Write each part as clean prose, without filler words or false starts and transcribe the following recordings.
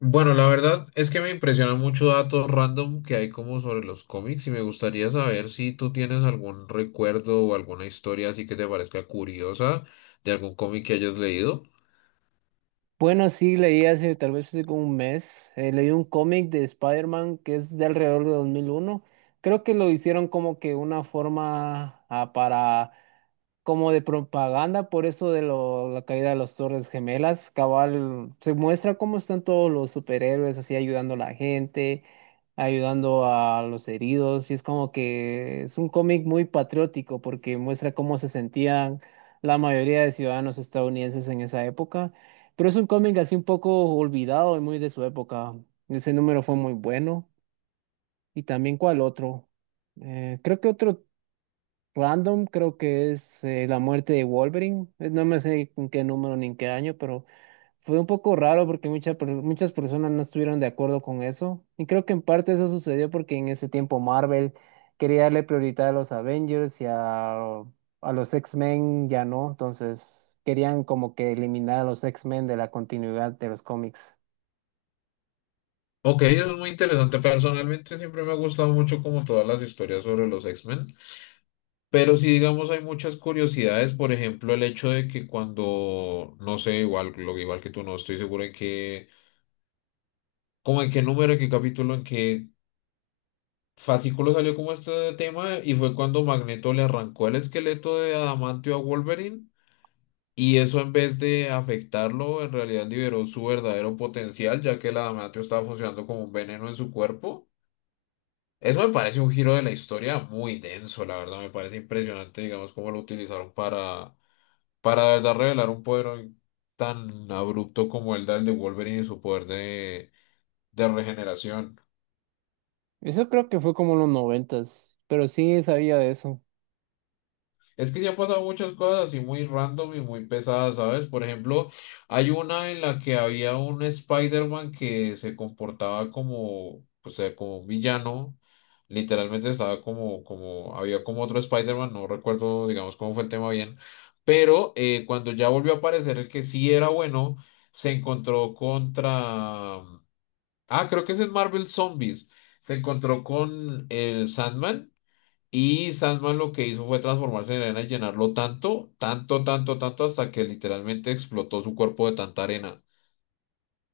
Bueno, la verdad es que me impresionan mucho datos random que hay como sobre los cómics y me gustaría saber si tú tienes algún recuerdo o alguna historia así que te parezca curiosa de algún cómic que hayas leído. Bueno, sí, leí hace tal vez hace como un mes, leí un cómic de Spider-Man que es de alrededor de 2001. Creo que lo hicieron como que una forma para, como de propaganda, por eso de la caída de las Torres Gemelas. Cabal, se muestra cómo están todos los superhéroes así ayudando a la gente, ayudando a los heridos, y es como que es un cómic muy patriótico porque muestra cómo se sentían la mayoría de ciudadanos estadounidenses en esa época. Pero es un cómic así un poco olvidado y muy de su época. Ese número fue muy bueno. Y también, ¿cuál otro? Creo que otro random, creo que es La muerte de Wolverine. No me sé en qué número ni en qué año, pero fue un poco raro porque muchas personas no estuvieron de acuerdo con eso. Y creo que en parte eso sucedió porque en ese tiempo Marvel quería darle prioridad a los Avengers y a los X-Men ya no. Entonces querían como que eliminar a los X-Men de la continuidad de los cómics. Ok, eso es muy interesante. Personalmente siempre me ha gustado mucho como todas las historias sobre los X-Men, pero si digamos hay muchas curiosidades, por ejemplo, el hecho de que cuando, no sé, igual, lo igual que tú no estoy seguro en qué, como en qué número, en qué capítulo, en qué fascículo salió como este tema y fue cuando Magneto le arrancó el esqueleto de adamantio a Wolverine y eso en vez de afectarlo en realidad liberó su verdadero potencial ya que el adamantio estaba funcionando como un veneno en su cuerpo. Eso me parece un giro de la historia muy denso, la verdad me parece impresionante digamos cómo lo utilizaron para de verdad revelar un poder tan abrupto como el del de Wolverine y su poder de regeneración. Eso creo que fue como en los noventas, pero sí sabía de eso. Es que se han pasado muchas cosas así muy random y muy pesadas, ¿sabes? Por ejemplo, hay una en la que había un Spider-Man que se comportaba como, o sea, como un villano. Literalmente estaba como, había como otro Spider-Man, no recuerdo, digamos, cómo fue el tema bien. Pero cuando ya volvió a aparecer el que sí era bueno, se encontró contra... Ah, creo que es en Marvel Zombies. Se encontró con el Sandman. Y Sandman lo que hizo fue transformarse en arena y llenarlo tanto, tanto, tanto, tanto, hasta que literalmente explotó su cuerpo de tanta arena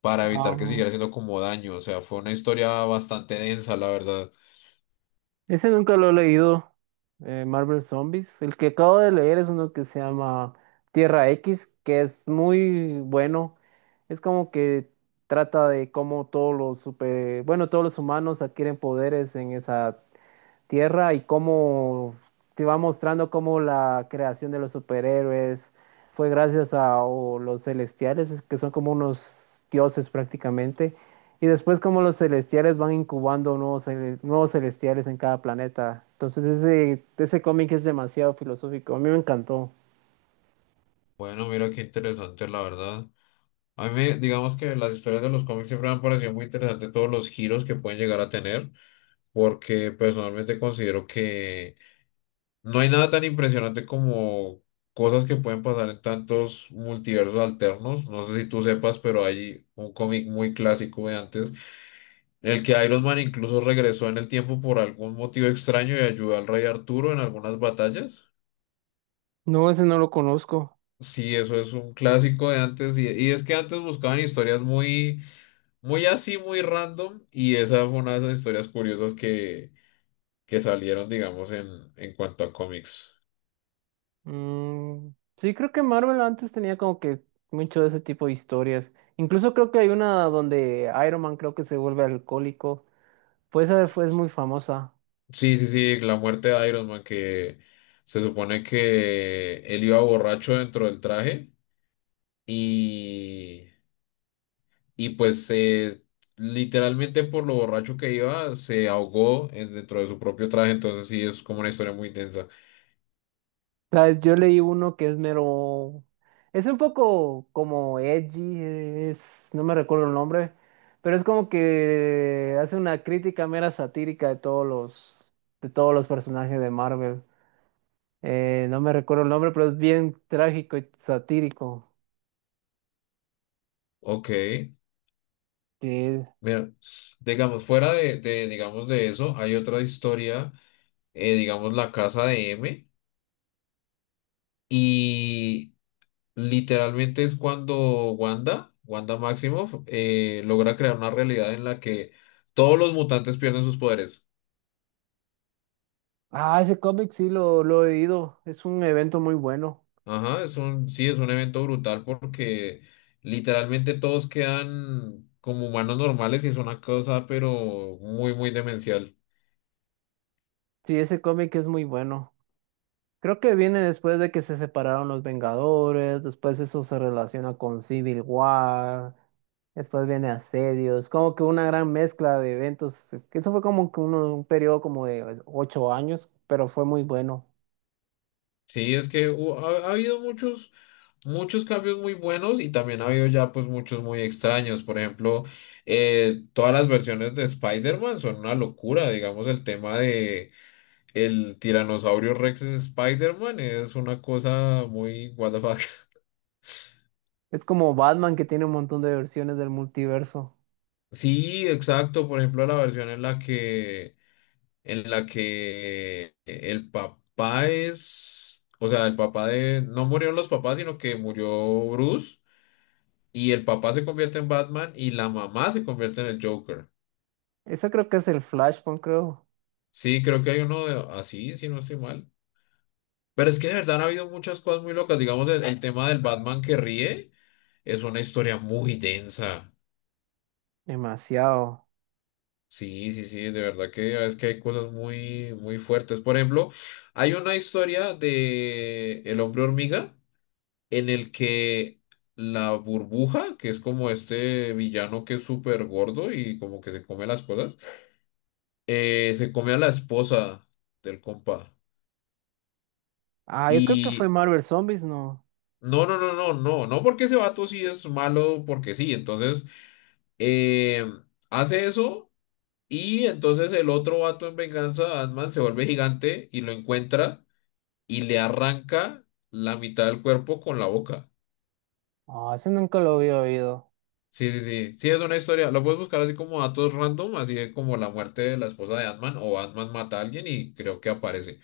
para evitar que Ah, siguiera haciendo como daño. O sea, fue una historia bastante densa, la verdad. ese nunca lo he leído, Marvel Zombies. El que acabo de leer es uno que se llama Tierra X, que es muy bueno. Es como que trata de cómo todos los super, bueno, todos los humanos adquieren poderes en esa tierra y cómo te va mostrando cómo la creación de los superhéroes fue gracias a o los celestiales, que son como unos dioses prácticamente, y después cómo los celestiales van incubando nuevos, nuevos celestiales en cada planeta. Entonces ese cómic es demasiado filosófico, a mí me encantó. Bueno, mira qué interesante, la verdad. A mí, digamos que las historias de los cómics siempre me han parecido muy interesantes todos los giros que pueden llegar a tener, porque personalmente considero que no hay nada tan impresionante como cosas que pueden pasar en tantos multiversos alternos. No sé si tú sepas, pero hay un cómic muy clásico de antes, en el que Iron Man incluso regresó en el tiempo por algún motivo extraño y ayudó al rey Arturo en algunas batallas. No, ese no lo conozco. Sí, eso es un clásico de antes. Y es que antes buscaban historias muy, muy así, muy random. Y esa fue una de esas historias curiosas que salieron, digamos, en cuanto a cómics. Mm, sí, creo que Marvel antes tenía como que mucho de ese tipo de historias. Incluso creo que hay una donde Iron Man creo que se vuelve alcohólico. Pues esa fue, es muy famosa. Sí, sí, sí, la muerte de Iron Man, que se supone que él iba borracho dentro del traje y, y pues literalmente por lo borracho que iba se ahogó dentro de su propio traje, entonces sí, es como una historia muy densa. ¿Sabes? Yo leí uno que es mero. Es un poco como edgy, es no me recuerdo el nombre, pero es como que hace una crítica mera satírica de de todos los personajes de Marvel. No me recuerdo el nombre, pero es bien trágico y satírico. Ok, Sí. mira, digamos, fuera de, digamos, de eso, hay otra historia, digamos, La Casa de M. Y literalmente es cuando Wanda, Wanda Maximoff, logra crear una realidad en la que todos los mutantes pierden sus poderes. Ah, ese cómic sí lo he leído. Es un evento muy bueno. Ajá, sí, es un evento brutal porque literalmente todos quedan como humanos normales y es una cosa, pero muy, muy demencial. Sí, ese cómic es muy bueno. Creo que viene después de que se separaron los Vengadores, después eso se relaciona con Civil War, después viene Asedios, como que una gran mezcla de eventos. Eso fue como que un periodo como de 8 años, pero fue muy bueno. Sí, es que ha habido muchos, muchos cambios muy buenos y también ha habido ya pues muchos muy extraños. Por ejemplo, todas las versiones de Spider-Man son una locura, digamos, el tema de el tiranosaurio Rex es Spider-Man es una cosa muy what the fuck. Es como Batman que tiene un montón de versiones del multiverso. Sí, exacto. Por ejemplo, la versión en la que el papá es, o sea, el papá de no murieron los papás, sino que murió Bruce y el papá se convierte en Batman y la mamá se convierte en el Joker. Eso creo que es el Flashpoint, creo. Sí, creo que hay uno así, si no estoy mal. Pero es que de verdad han habido muchas cosas muy locas. Digamos, el tema del Batman que ríe es una historia muy densa. Demasiado. Sí, sí, sí, de verdad que es que hay cosas muy, muy fuertes. Por ejemplo, hay una historia de El hombre hormiga en el que la burbuja, que es como este villano que es súper gordo y como que se come las cosas, se come a la esposa del compa. Ah, yo creo que fue Y Marvel Zombies, ¿no? no, no, no, no, no, no porque ese vato sí es malo, porque sí. Entonces, eh, hace eso y entonces el otro vato en venganza, Ant-Man, se vuelve gigante y lo encuentra y le arranca la mitad del cuerpo con la boca. Ah, ese nunca lo había oído. Sí, sí, sí. Sí, es una historia. Lo puedes buscar así como datos random, así de como la muerte de la esposa de Ant-Man o Ant-Man mata a alguien y creo que aparece.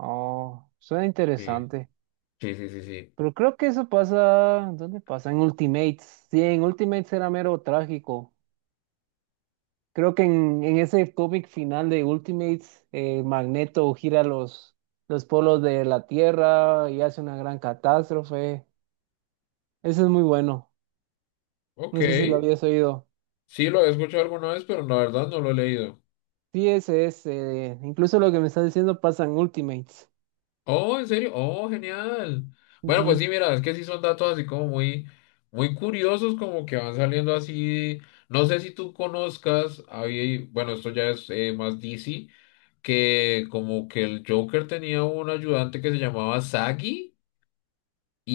Oh, suena Sí, interesante. sí, sí, sí, sí. Pero creo que eso pasa, ¿dónde pasa? En Ultimates. Sí, en Ultimates era mero trágico. Creo que en ese cómic final de Ultimates, Magneto gira los polos de la Tierra y hace una gran catástrofe. Eso es muy bueno. Ok. No sé si lo habías oído. Sí, lo he escuchado alguna vez, pero la verdad no lo he leído. Sí, ese es. Incluso lo que me estás diciendo pasa en Ultimates. Oh, ¿en serio? Oh, genial. Bueno, pues Ujú. sí, mira, es que sí son datos así como muy, muy curiosos, como que van saliendo así. No sé si tú conozcas, hay- bueno, esto ya es más DC, que como que el Joker tenía un ayudante que se llamaba Sagi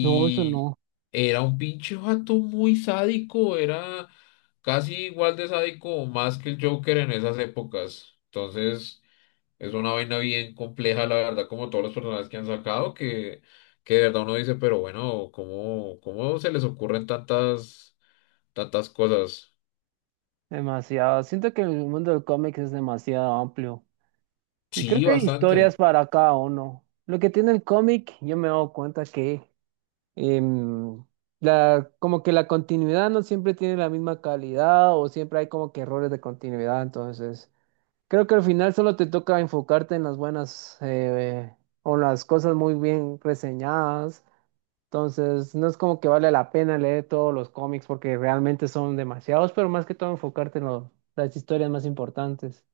No, eso no. era un pinche vato muy sádico, era casi igual de sádico o más que el Joker en esas épocas. Entonces... Es una vaina bien compleja, la verdad, como todos los personajes que han sacado, que de verdad uno dice, pero bueno, ¿cómo, cómo se les ocurren tantas, tantas cosas? Demasiado. Siento que el mundo del cómic es demasiado amplio. Y creo Sí, que hay historias bastante. para cada uno. Lo que tiene el cómic, yo me he dado cuenta que em, la, como que la continuidad no siempre tiene la misma calidad o siempre hay como que errores de continuidad. Entonces, creo que al final solo te toca enfocarte en las buenas o las cosas muy bien reseñadas. Entonces, no es como que vale la pena leer todos los cómics porque realmente son demasiados, pero más que todo enfocarte en las historias más importantes.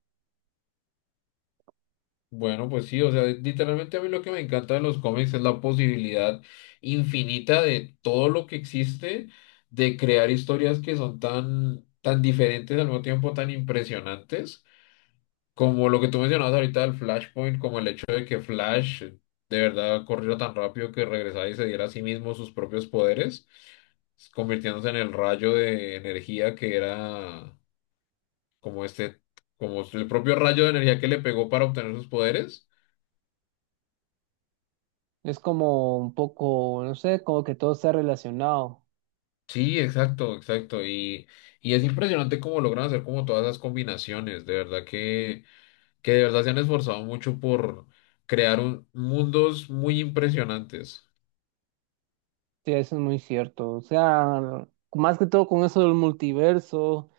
Bueno, pues sí, o sea, literalmente a mí lo que me encanta de los cómics es la posibilidad infinita de todo lo que existe, de crear historias que son tan, tan diferentes, al mismo tiempo tan impresionantes. Como lo que tú mencionabas ahorita del Flashpoint, como el hecho de que Flash de verdad corrió tan rápido que regresara y se diera a sí mismo sus propios poderes, convirtiéndose en el rayo de energía que era como este, como el propio rayo de energía que le pegó para obtener sus poderes. Es como un poco, no sé, como que todo está relacionado. Sí, exacto, exacto. Y es impresionante cómo logran hacer como todas esas combinaciones. De verdad que de verdad se han esforzado mucho por crear mundos muy impresionantes. Sí, eso es muy cierto. O sea, más que todo con eso del multiverso,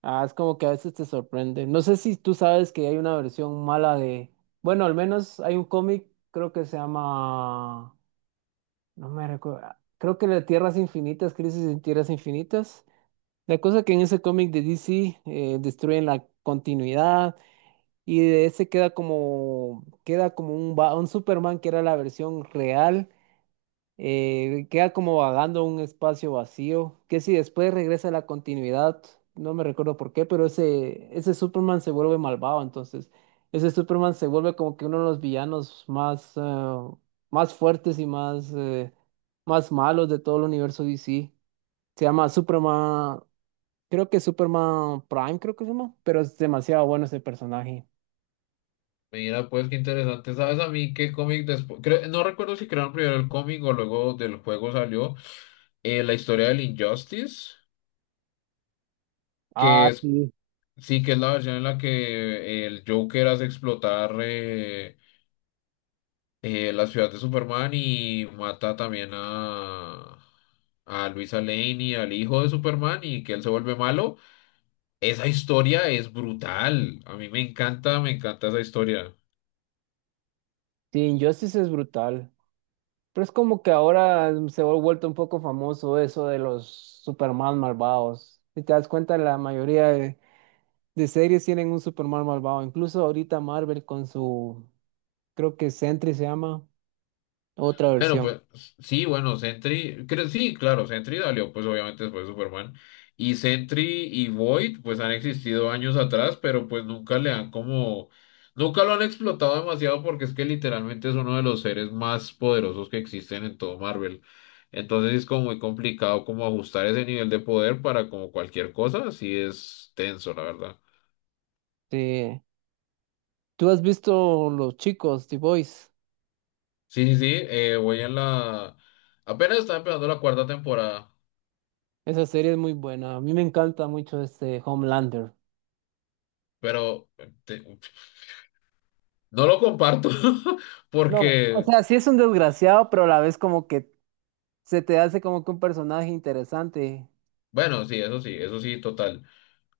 ah, es como que a veces te sorprende. No sé si tú sabes que hay una versión mala de, bueno, al menos hay un cómic, creo que se llama, no me recuerdo, ah, creo que de Tierras Infinitas, Crisis en Tierras Infinitas. La cosa que en ese cómic de DC destruyen la continuidad. Y de ese queda como un, un Superman que era la versión real, queda como vagando un espacio vacío, que si después regresa a la continuidad, no me recuerdo por qué, pero ese Superman se vuelve malvado, entonces ese Superman se vuelve como que uno de los villanos más, más fuertes y más, más malos de todo el universo DC. Se llama Superman, creo que Superman Prime, creo que se llama, pero es demasiado bueno ese personaje. Mira, pues qué interesante. ¿Sabes a mí qué cómic después? No recuerdo si crearon primero el cómic o luego del juego salió la historia del Injustice, que Ah, es sí. sí que es la versión en la que el Joker hace explotar la ciudad de Superman y mata también a Luisa Lane y al hijo de Superman y que él se vuelve malo. Esa historia es brutal. A mí me encanta esa historia. Sí, Injustice es brutal. Pero es como que ahora se ha vuelto un poco famoso eso de los Superman malvados. Si te das cuenta, la mayoría de series tienen un Superman malvado. Incluso ahorita Marvel con su, creo que Sentry se llama, otra Bueno, versión. pues sí, bueno, Sentry, creo, sí, claro, Sentry salió pues obviamente después de Superman. Y Sentry y Void pues han existido años atrás, pero pues nunca le han como, nunca lo han explotado demasiado porque es que literalmente es uno de los seres más poderosos que existen en todo Marvel. Entonces es como muy complicado como ajustar ese nivel de poder para como cualquier cosa, así es tenso, la verdad. Sí. ¿Tú has visto Los Chicos, The Boys? Sí, sí, sí, voy en la... Apenas está empezando la cuarta temporada, Esa serie es muy buena. A mí me encanta mucho este Homelander. pero... No lo comparto No, o porque, sea, sí es un desgraciado, pero a la vez como que se te hace como que un personaje interesante. bueno, sí, eso sí, eso sí, total.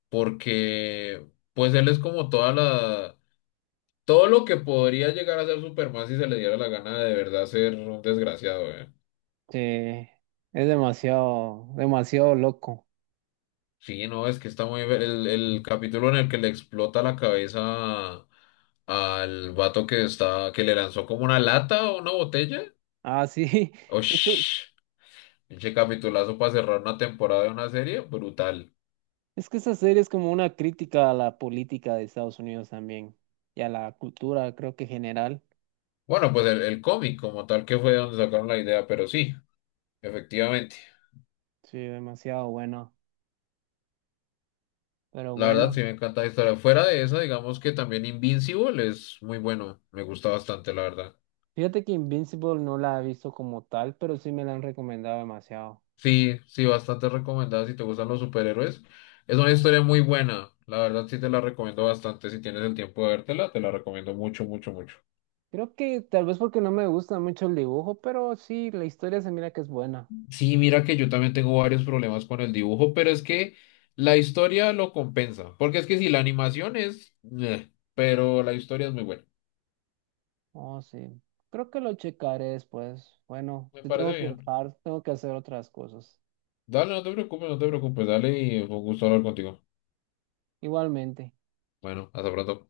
Porque, pues él es como toda la, todo lo que podría llegar a ser Superman si se le diera la gana de verdad ser un desgraciado, eh. Sí, es demasiado, demasiado loco. Sí, no, es que está muy, el capítulo en el que le explota la cabeza al vato que está, que le lanzó como una lata o una botella. Ah, sí, es que, Osh, pinche capitulazo para cerrar una temporada de una serie, brutal. es que esa serie es como una crítica a la política de Estados Unidos también y a la cultura, creo que general. Bueno, pues el cómic como tal que fue de donde sacaron la idea, pero sí, efectivamente. Sí, demasiado bueno. Pero La verdad bueno, sí me encanta la historia. Fuera de esa, digamos que también Invincible es muy bueno. Me gusta bastante, la verdad. fíjate que Invincible no la he visto como tal, pero sí me la han recomendado demasiado. Sí, sí, bastante recomendada si te gustan los superhéroes. Es una historia muy buena. La verdad sí te la recomiendo bastante. Si tienes el tiempo de vértela, te la recomiendo mucho, mucho, mucho. Creo que tal vez porque no me gusta mucho el dibujo, pero sí, la historia se mira que es buena. Sí, mira que yo también tengo varios problemas con el dibujo, pero es que la historia lo compensa. Porque es que si la animación es... pero la historia es muy buena. Oh, sí. Creo que lo checaré después. Bueno, Me te tengo parece que bien. dejar, tengo que hacer otras cosas. Dale, no te preocupes, no te preocupes. Dale y fue un gusto hablar contigo. Igualmente. Bueno, hasta pronto.